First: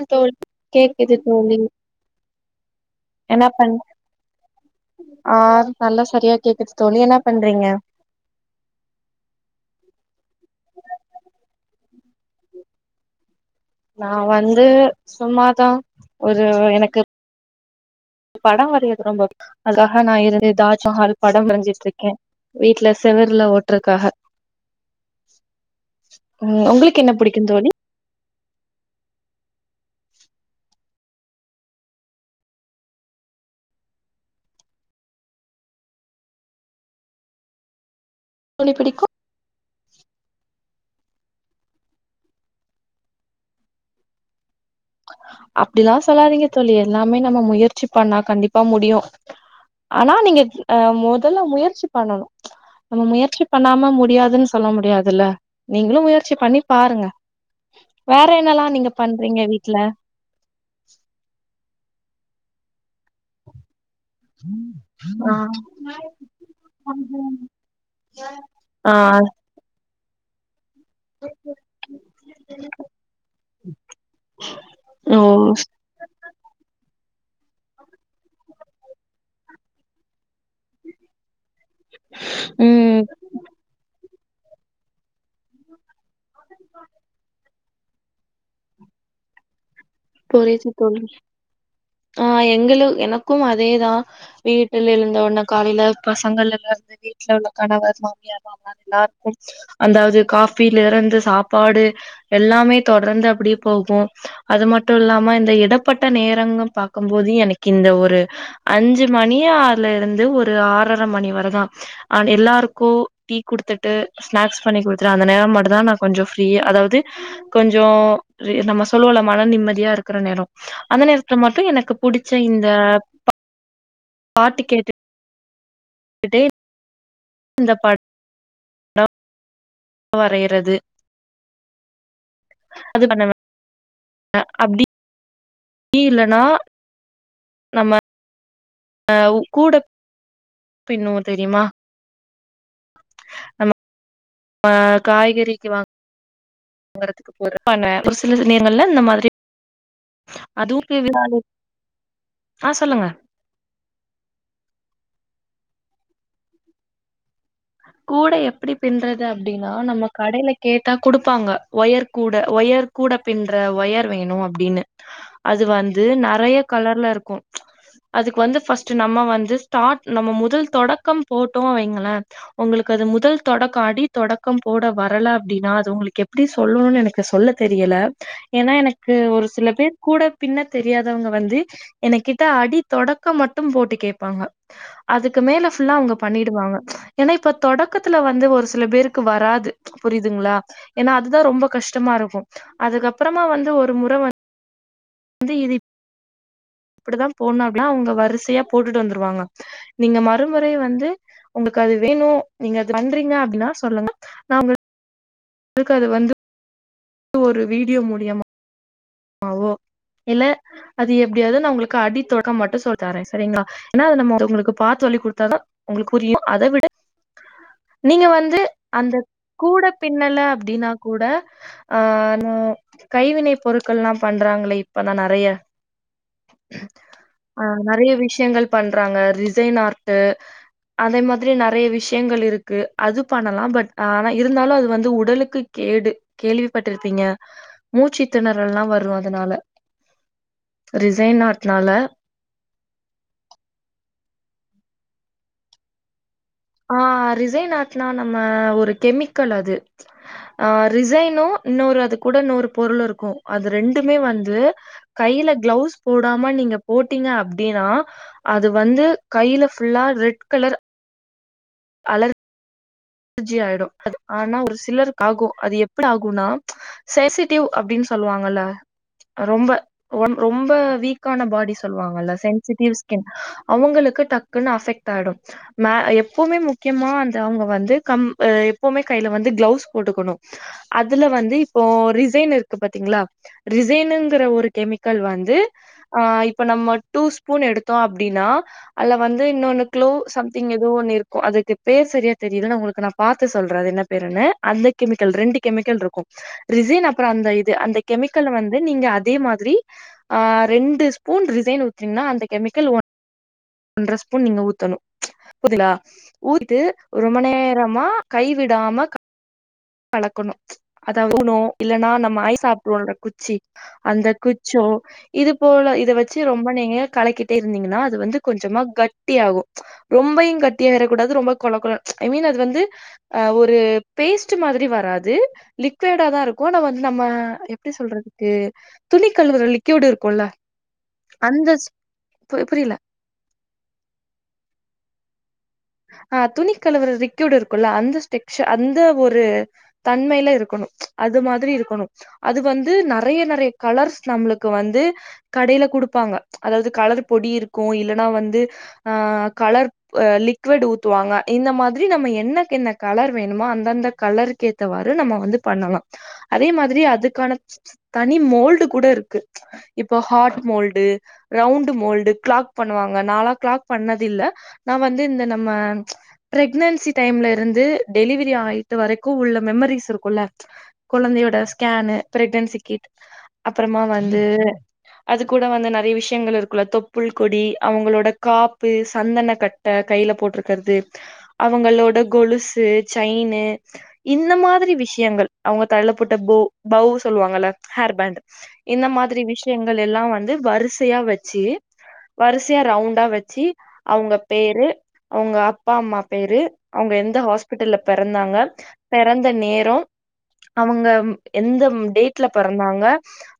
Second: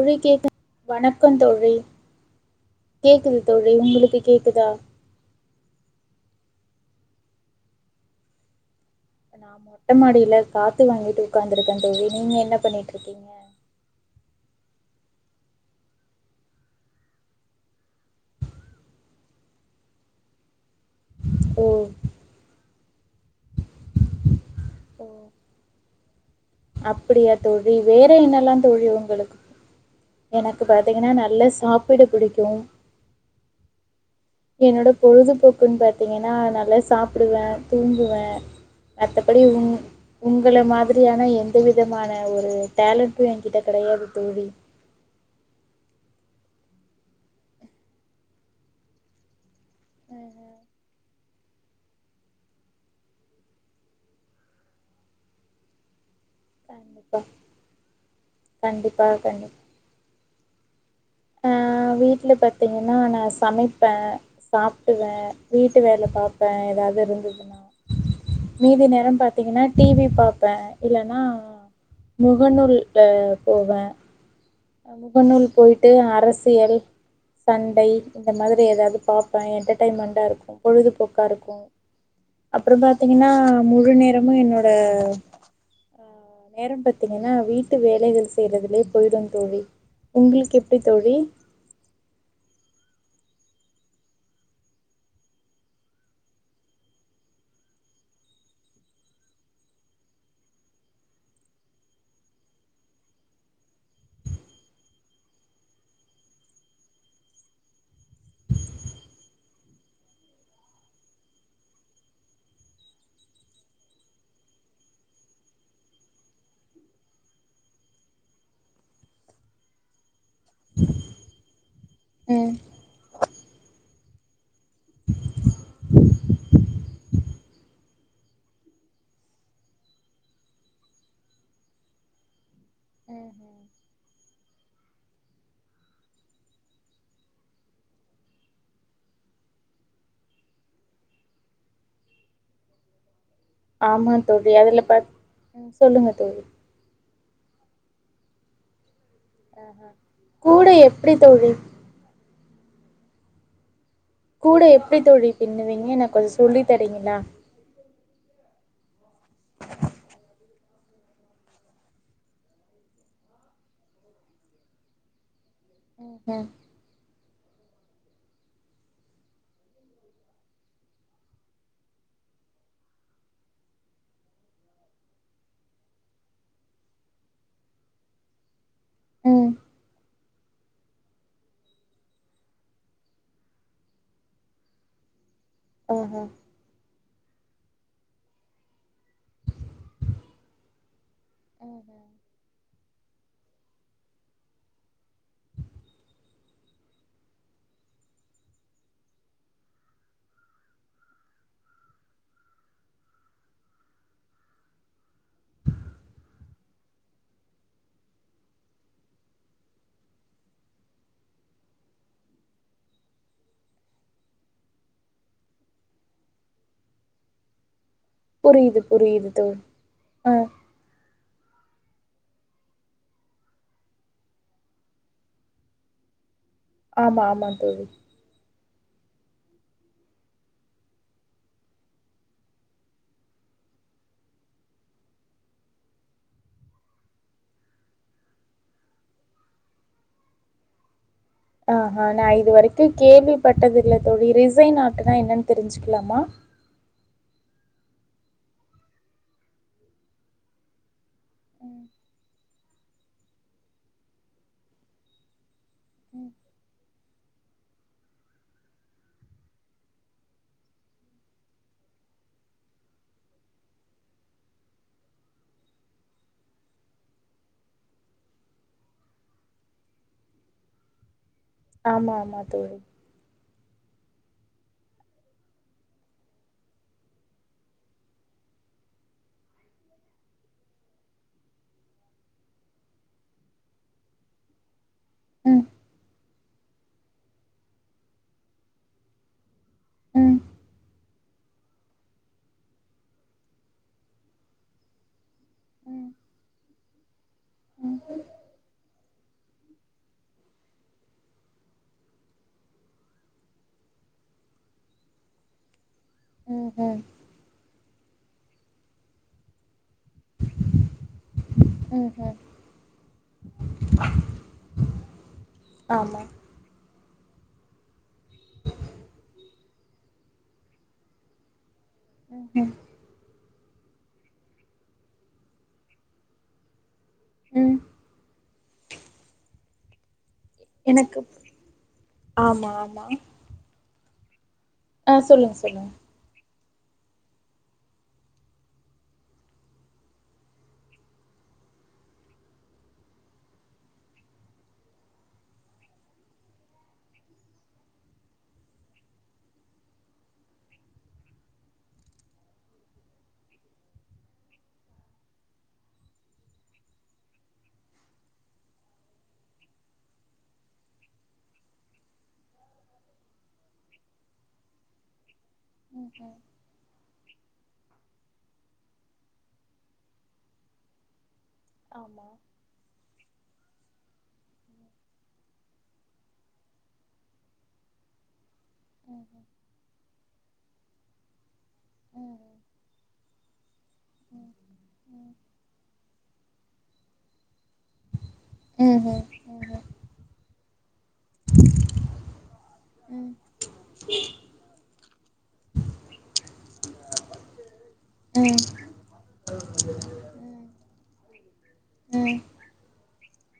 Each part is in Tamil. ம் உளி தோழி கேக்கு கேக்குது வணக்கோ தோழி கேக்குது என்ன பண் தோழி உங்களுக்கு கேக்குதா ஆ நல்லா சரியா கேக்குது தோழி என்ன பண்றிங்க நா மொட்ட மாடில காத்து வாங்கிட்டு உக்காந்துருக்க தோழி நீங்க என்ன பண்ணீட்ருக்கீங்க நா வந்து சும்மாதா ஒரு எனக்கு படோ வரைறது ரொம்ப அதுகாக நா இருந் எதாச்சு ஹல் படோ ஓ வரஞ்சிட்ருக்கே வீட்ல செவ்ர்ல ஒட்றக்காக ஓ ம் உங்களுக் அப்படியா தோழி வேற என்னல்லா தோழி உங்களுக்கு எனக்கு பாத்திங்கன்னா நல்லா சாப்பிட பிடிக்கு என்னோட பொழுதுபோக்குன் பாத்தீங்கன்னா நல்லா சாப்புடுவ தூங்குவ துணி பிடிக்கு த்தபடி ம் உங்கள மாதிரியான எந்த விதமான ஒரு டேலண்ட்டு எங்கிட்ட கெடையாது தோழி அப்டிலா சொல்லாதீங்க தோழி எல்லாமே நம்ம முயற்சி பண்ணா கண்டிப்பா முடியு ஆனா நீங்க அ மொதல்ல முயற்சிப் பண்ணணு நம்ம முயற்சி பண்ணாம முடியாதுன் சொல்ல முடியாதுல்ல நீங்களு முயற் ச்சி பண்ணி பாருங்க கண்டிப்பாக வேற என்னல்லா நீங்க கண்டிப்பாக பண்றீங்க கண்டிப்பாக வீட்ல ஆ வீட்ல பாத்தீங்கன்னா நா சமைப்ப சாப்டுவ ஆ வீட்டு வேல பாப்பே ஏதாது இருந்துதுனா மீதி ஆ நேரம் பாத்தீங்கன்னா டிவி பாப்ப இல்லன்னா முகநூல் அ போவ ஓ முகநூல் போயிட்டு அரசியல் சண்டை இந்த மாதிரி எதாது பாப்ப என்டர்டெயின்மெண்டா இருக்கு பொழுதுபோக்கா இருக்கு அப்புற பாத்தீங்கன்னா முழு நேரமு என்னோட நேரம் பாத்தீங்கன்னா வீட்டு வேலைகள் செய்யறதுலயே போயிடு தோழி உங்களுக்கு எப்டி தோழி ஆ எங்களு எனக்கும் அதேதா வீட்டுல எழந்த உன்னே காலையில பசங்கள் எல்லாருந்து வீட்ல உள்ள கணவர் மாமியார் மாம எல்லாருக்கு அந்தாது காபில இருந்து சாப்பாடு எல்லாமே தொடர்ந்து அப்டி போகு அது மட் ட்டு இல்லாம இந்த இடப்பட்ட நேரங்க பாக்கும்போது எனக்கு இந்த ஒரு அஞ்சு மணி ஆல இருந்து ஒரு ஆறரை மணி வரதா ஆ எல்லாருக்கு டீ குடுத்துட்டு ஸ்நாக்ஸ் பண்ணி கொடுத்துட்டு அந்த நேரம் மட்டுதா நா கொஞ்ச ஃப்ரீ அதாவது கொஞ்சோ நம்ம சொல்லுவோல மன நிம்மதி தியா இருக்குற நேரோ அந்த நேரத்ல மட்டு எனக்கு புடுச்ச ம் இந்த ப பாட்டு கேட்டு ட்டேன் இந்த பாட் வரையறது அது பண்ணவ ம் அ அப்டி நீ இல்லனா நம்ம அ உ கூட பின்னுவோ தெரியுமா நம்ம ஆமா தோழி அதில் பாத் சொல்லுங்க தோழி தூங்கறதுக்கு ஒரு ஒரு சில நேரங்கள்ல இந்த மாதிரி கூட அதுவும் எப்டி [unintelligible] தோழி ஆ சொல்லுங்க கூட எப்டி தோழி பின்னுவீங்க எனக்கு கொஞ்ச சொல்லி தரீங்களா கூட எப்டி பின்றது அப்டின்னா நம்ம கடையில கேட்டா குடுப்பாங்க ஒயர் கூட ஒயர் கூட பின்ற ஒயர் வேணு அப்டின்னு அது வந்து ம் ம் நெறைய கலர்ல இருக்கு அதுக்கு வந்து ஃபர்ஸ்ட் நம்ம வந்து ஸ்டார்ட் நம்ம முதல் தொடக்கம் போட்டோ வைங்களே உங்களுக்கு அது முதல் தொடக்க அடி தொடக்கம் போட வரல அப்டின்னா அது உங்களுக்கு எப்டி சொல்லணுனு எனக்கு சொல்லத் தெரியல ஏன்னா எனக்கு ஒரு ம் சில பேர் கூட பின்ன தெரியாதவங்க வந்து என கிட்ட அடி தொடக்கம் மட்டும் போட்டு கேப்பாங்க அதுக்கு மேல ஃபுல்லா அவுங்க ஆஹா பண்ணிடுவாங்க ஏனா இப்ப தொடக்கத்துல வந்து ஒரு சில பேருக்கு வராது புரியுதுங்களா ஏன்னா அதுதா ரொம்ப கஷ்டமா இருக்கு அதுக்கப்பறமா வந்து ஒரு முற வந் இந்த இது இப்டித்தா போட்னு அப்டின்னு அவங்க வரிசையா போட்டுட்டு வந்துருவாங்க நீங்க மறுமுறை வந்து உங்களுக்கு அது வேணு நீங்க அது பண்றீங்க அப்டின்னா சொல்லுங்க நா உங்க ளுக்கு அது வந்து து ஒரு வீடியோ மூலியமா எல அது எப்டியாது நா உங்களுக்கு அடி தொடக்கம் மட்டு சொல்லிதாறே செரிங்ளா ஏன்னா அது [unintelligible] பாத்து சொல்லி குடுத்தாதா உங்களுக்கு புரியு‌ அத விட நீங்க வந்து புரியுது அந்த புரியுது தோழி கூட ஆ பின்னல அப்டின்னா கூட ஆ கைவினை பொருள் கள்லா பண்றாங்களே இப்பெல்லா நெறைய ஆமா ஆமா ஆ தோழி நெறைய விஷயங்கள் பண்றாங்க ரிசைன் ஆர்ட்டு அதே மாரி நெறைய விஷயங்கள் இருக்கு அது பண்ணலா பட் ஆனா இருந்தாலு அது வந்து உடலுக்கு கேடு கேள்விப்பட்டிருப்பீங்க மூச்சித்திண ரல்லா வரு அதனால ரிசைன் ஆர்ட் ஆஹா நா இது வரைக்கு கேள்விப்பட்டதில்ல தோழி ரிசைன் ஆர்ட்டுனா என்னனு தெரிஞ்சுக்கலாமா ஆ ரிசைன் ஆர்ட்னா நம்ம ஒரு கெமிக்கல் அது ஆ ரிசைனு இன்னொரு அது கூட இன்னொரு பொருள் இருக்கு அது ரெண்டுமே வந்து கைல கிளவுஸ் போடாம நீங்க போட்டீங்க அப்டினா அது வந்து கைல ஃபுல்லா ரெட் கலர் அலர் அலர்ஜி ஆயிடு அது ஆனா ஒரு சிலருக்கு ஆகு அது எப்டி ஆகுனா சேசிட்டிவ் அப்டின்னு சொல்லுவாங்கல்ல ரொம்ப ரொம்ப வீக்கான ஃபாடி ஆமா சொல்வாங்கல்ல ஆமா தோழி சென்ஸ்சிட்டிவ் கின் அவுங்களுக்கு டக்குன்னு அஃபெக்ட் ஆயிடு மே எப்வுமே முக்கியமா அந்த அவுங்க வந்து கம் எப்பவுமே கைல வந்து கிளவுஸ் போட்டுக்கணு அதுல வந்து இப்போ ரிசைன் இருக்கு பாத்தீங்களா ரிசைனுங்கற ஒரு கெமிக் கல் வந்து ம் இப்ப நம்ம டூ ஸ்பூன் எடுத்தோ அப்டின்னா அதல வந்து இன்னொன்னு குளோ ம் சம்திங் ஏதோ ஒன்னு இருக்கு அதுக்கு பேர் செரியா தெரில நா உங்களுக் கு நா பாத்து சொல்றே அது என்ன பேருன்னு அந்த கெமிக்கல் ரெண்டு கெமிக்கல் ம் இருக்கு ரிசைன் அப்றோ அந்த இது ம் அந்த கெமிக்கள்ல வந்து நீங்க அதே மாதிரி ஆ ரெண்டு ஸ்பூன் ரிசைன் ஊத்தினிங்கனா அந்த கெமிக்கல் ஒன் ஒன்ற ஸ்பூன் நீங்க ஊத்தணு [unintelligible] ம் ஊத்து ம் ரொம்ப நேரமா கைவிடாம கலக்கணு அத [unintelligible] இல்லனா ம் ம் நம்ம ஐஸ் சாப்டுவோல குச்சி அந்த குச்சோ இது போல இத ஆமா வெச்சு ரொம்ப நேரோ கலக்கி ட்டே இருந்தீங்கன்னா அது வந்து கொஞ்சமா கட்டியாகு ரொம்பையு கட்டி ஆயிரக்கூடாது ரொம்ப கொல கொல ஐ மீன் அது ம் வந்து ஒரு பேஸ்ட்டு மாதிரி வராது லிக் லிக்விடாதா இருக்கு நம நம்ம ம் எப்டி சொல்றதுக்கு துணி கழுவற லிக்யூடு இருக்குல்ல எனக்கு அந்த பு ஆமா புரில ஆமா ஆ சொல்லுங் சொல்லுங் ஆ துணி கழுவர ரிக்யூடு இருக்குல்ல அந்த ஸ்டெக்சர் அந்த ஒரு தன்மையில இருக்கணு அது மாதிரி இருக்கணு அது வந்து நெறைய நெறைய கலர்ஸ் நம்மளுக்கு வந்து கடையில குடுப்பாங்க அதாவது கலர் பொடி இருக்கு இல்லனா வந்து அ கலர் லிக் க்வேட் ஊத்துவாங்க இந்த மாதிரி நம்ம என்னக்கு என்ன கலர் வேணுமோ அந்தந்த கலருக்கேத் த்தவாரு நம்ம வந்து பண்ணலா அதே மாதிரி அதுக்கானத் தனி மோல்டு கூட இருக்கு இப்போ heart mould round mould clock பண்ணுவாங்க நாலா கிளாக் பண்ணதில்ல் நா வந்து இந்த ந நம்ம ம் ம் ப்ரெக்னன்சி டைம்ல இருந்து டெலிவரி ஆயிட்டு வரைக்கு உள்ள மெமரிஸ் இருக்குல்ல கொஅழந்தையோட ஸ்கேனு ஆமா பிரெக்னன்சி கிட் அப்பறமா வந்து அது கூட வந்து நெறைய விஷியங்கள் இருக்குல தொப்புள் கொடி அவுங்களோட காப் ப்பு ம்ஹும் சந்தன கட்ட கைலப் ட்ருக்கிறது அவுங்களோட கொலுசு ச்சைனு இந்த மா அரி விஷியங்கள் அவுங்க தலையிலீ போட்ட ஃபோ பௌ சொல்வாங்கல்ல ஹேர்பேண்ட் இந்த ம் மாதிரி ம் விஷ் கியங்கள் எல்லா வந்து வரிசையா வச்சி வரிசையா ரவுண்டா வச்சி அவுங்க பேரு அவுங்க அப்பா அம்மா பேரு அவுங்க எந்த ஹாஸ்பிட்டல்ல ம் ம்ஹும் ம்ஹும் பெறந்தாங்க பெறந்த நேரோ அவுங்க ம் எந்த ம் டேட்ல பெறந்தாங்க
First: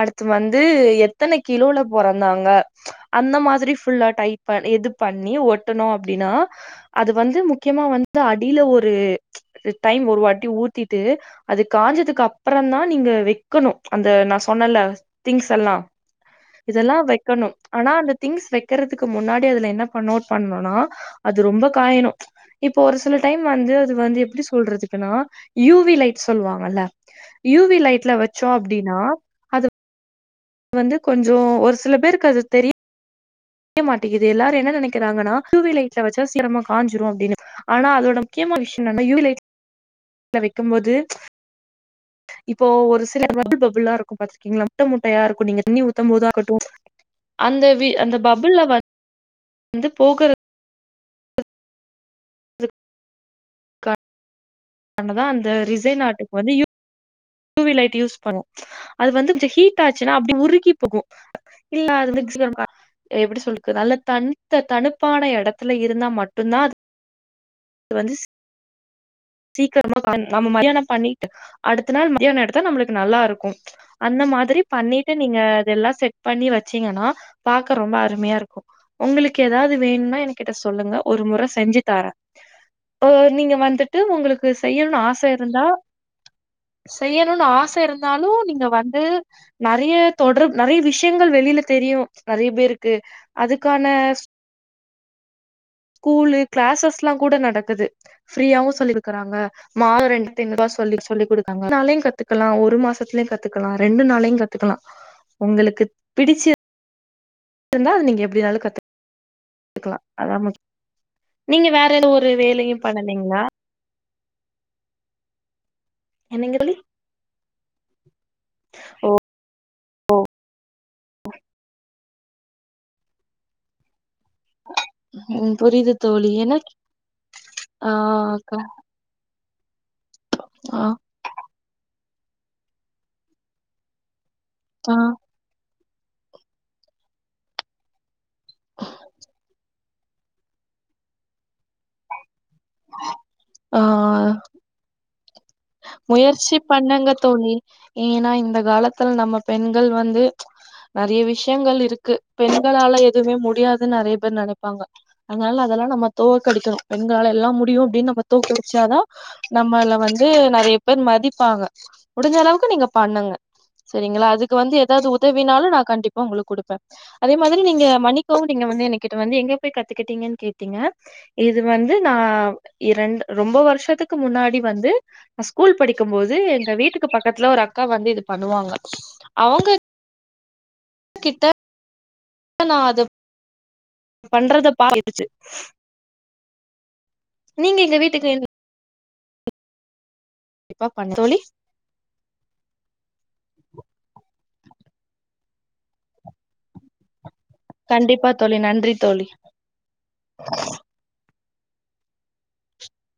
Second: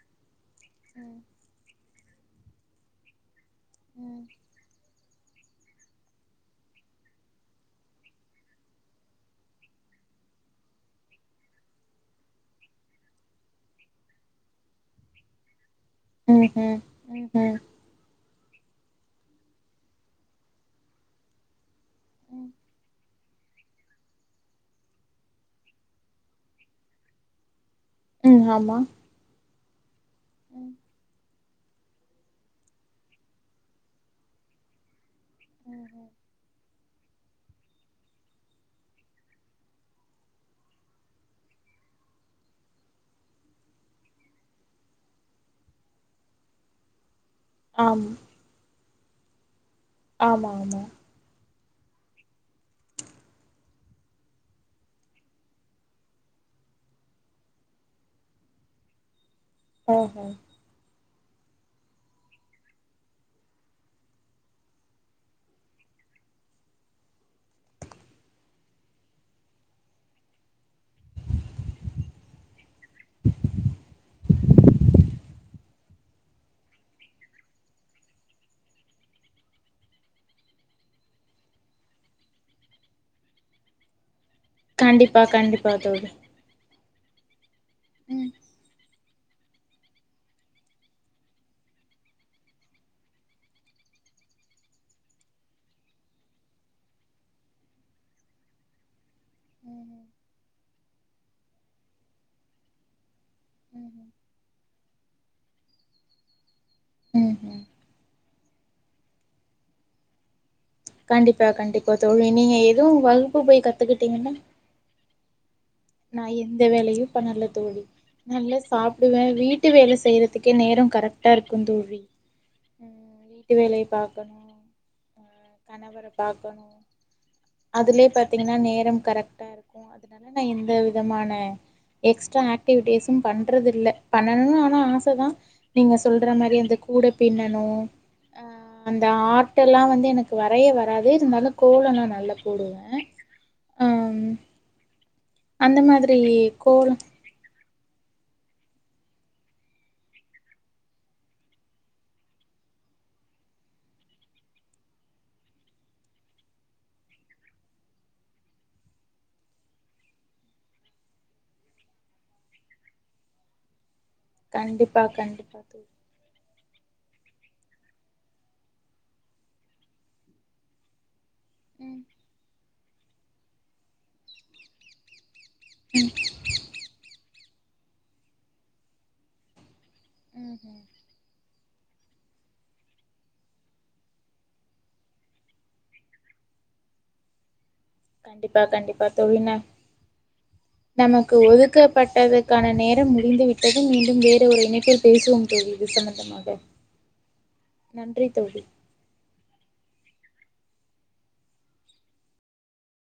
அடுத்து வந்து எத்தன கிலோல பொறந்தாங்க அந்த மாதிரி ம் ஃபுல்லா ம் எடைப் இது பண்ணி ஒட்டணு அப்டின்னா அது வந்து முக்கியமா வந்து அடியில ஒரு இந்த டைம் ஒரு வாட்டி ஊத்திட்டு அது காஞ்சதுக்கு அப்பறந்தா நீங்க வெக்கணு அந்த நா சொன்னல்ல திங்ஸ் எல்லா ம்ஹ்ம் இதெல்லா வெக்கணு ம்ஹ்ம் ஆனா அந்த திங்ஸ் வெக்கறதுக்கு முன்னாடி அதுல என்ன பன் நோட் பன்னொன்னா அது ரொம்ப காயனு ம்ச் இப்போ ஒரு சில டைம் வந்து அது வந்து எப்படி சொல்றதுக்குன்னா யூவி லைட் சொல்லுவாங்கல்ல யூவி லைட்ல ம் வச்சோ ஆமா அப்டினா வந்து கொஞ்சு ஒரு சில பேருக்கு அது தெரிய மாட்டகிது எல்லாரு என்ன நெனைக்கிறாங்கனா யூ வி லைட்ல வச்சா சீக்ரமா காஞ்சிரு அப்டின்னு ஆனா அதோட முக்யமான விஷியோ என்னனா யூ வி லைட் ல வைக்கும்போது ம்ச் இப்போ ஒரு சில பபுள் பபுள்லா இருக்கும் பாத்துருக்கீங்ளா முட்டை முட்டையா இருக்கு நீங்க தண்ணி ஊத்தும் போதாகட்டும் அந்த வி ஆம் அந்த பபுள்ல வ வந்து போ ஆமா ஆமா துக் பண்ணாதா அந்த ரிசைனாட்டுக்கு வந்து U U V light use பண்ணு அது வந்து கொஞ்சு ஹீட்டாச்சுனா ஓஹோ அப்டி உருகிப் போகு இல்ல [unintelligible] எப்டி சொல்லுரது நல்ல தனித்த தனுப்பான எடத்துல இருந்தா மட்டுந்தா அது அது வந்து சீக்கிரமா நம்ம மதியானோ பண்ணிட்டு அடுத்த நாள் மதியானோ எடுத்தா நம்பளுக்கு நல்லா இருக்கு அந்த மாதிரி பண்ணிட்டு நீங்க அதெல்லா செட் பண்ணி வச்சீங்கனா பாக்க ரொம்போ அருமையா இருக்கு உங்களுக்கு ஏதாது வேணுன்னா என் கிட்ட சொல்லுங்க ஒரு முற செஞ்சு தாரே ஆ நீங்க வந்துட்டு உங்களுக்கு செய்யணுனு ஆச கண்டிப்பா இருந்தா கண்டிப்பா தோழி செய்யணுனு ஆச இருந்தாலு ம் நீங்க வந்து நறைய தொடர் நறைய விஷயங்கள் வெளில தெரியு நறைய பேருக்கு அதுக்கான ஸ்கூலு க்ளஸஸ்ல்லா கூட நடக்குது ஃப்ரீயாவு சொல்லிருக்குறாங்க மாதோ ரெண்டு டைம் தா சொல்லி சொல்லி குடுகாங்க ஒரு நாலையு கத்துக்கலா ஒரு மாசத்துலயு கத்துக்கலா ரெண்டு நாளையு கத்துக்கலா உங்களுக்கு பிடிச்ச ம் ம் ருந்தா நீங்க எப்டினாலு கத்து க்லா அதா முக் கண்டிப்பா நீங்க வேற கண்டிப்பா எந்த தோழி ஒரு நீங்க வேலையு எதுவு வகுப்பு பண்ணலீங்களா போய் கத்துக்கிட்டீங்கன்னா நா என்னங்க எந்த தோழி வேலயு பண்ணல தோழி நல்லா சாப்டுவ வீட் ட்டு வேல செய்றதுக்கே நேரம் கரெட்டா இருக்கு தோழி ம் வீட்டு வேலய பாக்ககணு ம் புரியுது கணவர தோழி பாக்கணு எனக் ஆ அதுலே க பாத்தீங்கனா நேரம் கரெக்டா இருக் கு அதனால நா எந்த ஆ விதமான எக்ஸ்ட்டா ஆக்டிவிட்டிஸும் பண்றதுல்ல பண்ணணு ஆனா ஆ ஆச தா நீங்க சொல்ற மேரி இந்த கூட பின்னணு அ அந்த ஆர்ட் எல்லா வந்து எனக் வரயே வராது இருந்தாலு கோலோ நா நல்லா போடுவ ஆ அம் அந்த மாதிரி முயற்சி கோல பண்ணுங்க தோழி ஏனா இந்த காலத்துல் நம்ம பெண்கள் வந்து நெறைய விஷயங்கள் இருக்கு பெண்களால எதுவுமே முடியாதுன் நெறைய பேர் நெனைப்பாங்க அதனால அதெல்லா நம்ம தோக்கடிக்கணு பெண்களால எல்லா முடியு அப்டின்னு நம்ம தோக்கடிச்சாதா நம்மள வந்து நெறைய பேர் மதிப்பாங்க முடிஞ்ச அளவுக்கு நீங்க பண்ணுங்க சரிங்களா அதுக்கு வந்து கண்டிப்பா ஏதாது கண்டிப்பா உதவினாலு நா தோழி கண்டிப்பா உங்களுக்கு குடுப்ப அதே மாதிரி நீங்க மன்ணிக்கோ நீங்க வந்து எங்க கிட்ட வந்து எங்க போய் கத்துக்கிட்டீங்கன்னு கேட்டீங்க இது வந்து ம் நா இரண் ரொம்ப வருஷத்துக்கு முன்னாடி வந்து நா ஸ்கூல் ம் படிக்கும் போது எங்க வீட்டுக்கு பக்கத்துல ஒரு அக்கா வந்து இது பண்ணுவாங்க அவங்க ம் ம் கிட்ட அப்ப நா அது பண்றத பாத் கேட்டுச்சு நீங்க எங்க வீட் கண்டிப்பா கண்டிப்பா தோழி ந கண்டிப்பா பண்ண நமக்கு தோழி. ஒதுக்க பட்டதகான நேரம் முடிந்து விட்டதும் மீண்டும் வேற ஒரு இணைப்பில் பேசுவோம் தோழி போது இது சம்மந்தமாக [inaudible] கண்டிப்பா தோழி நன்றி தோழி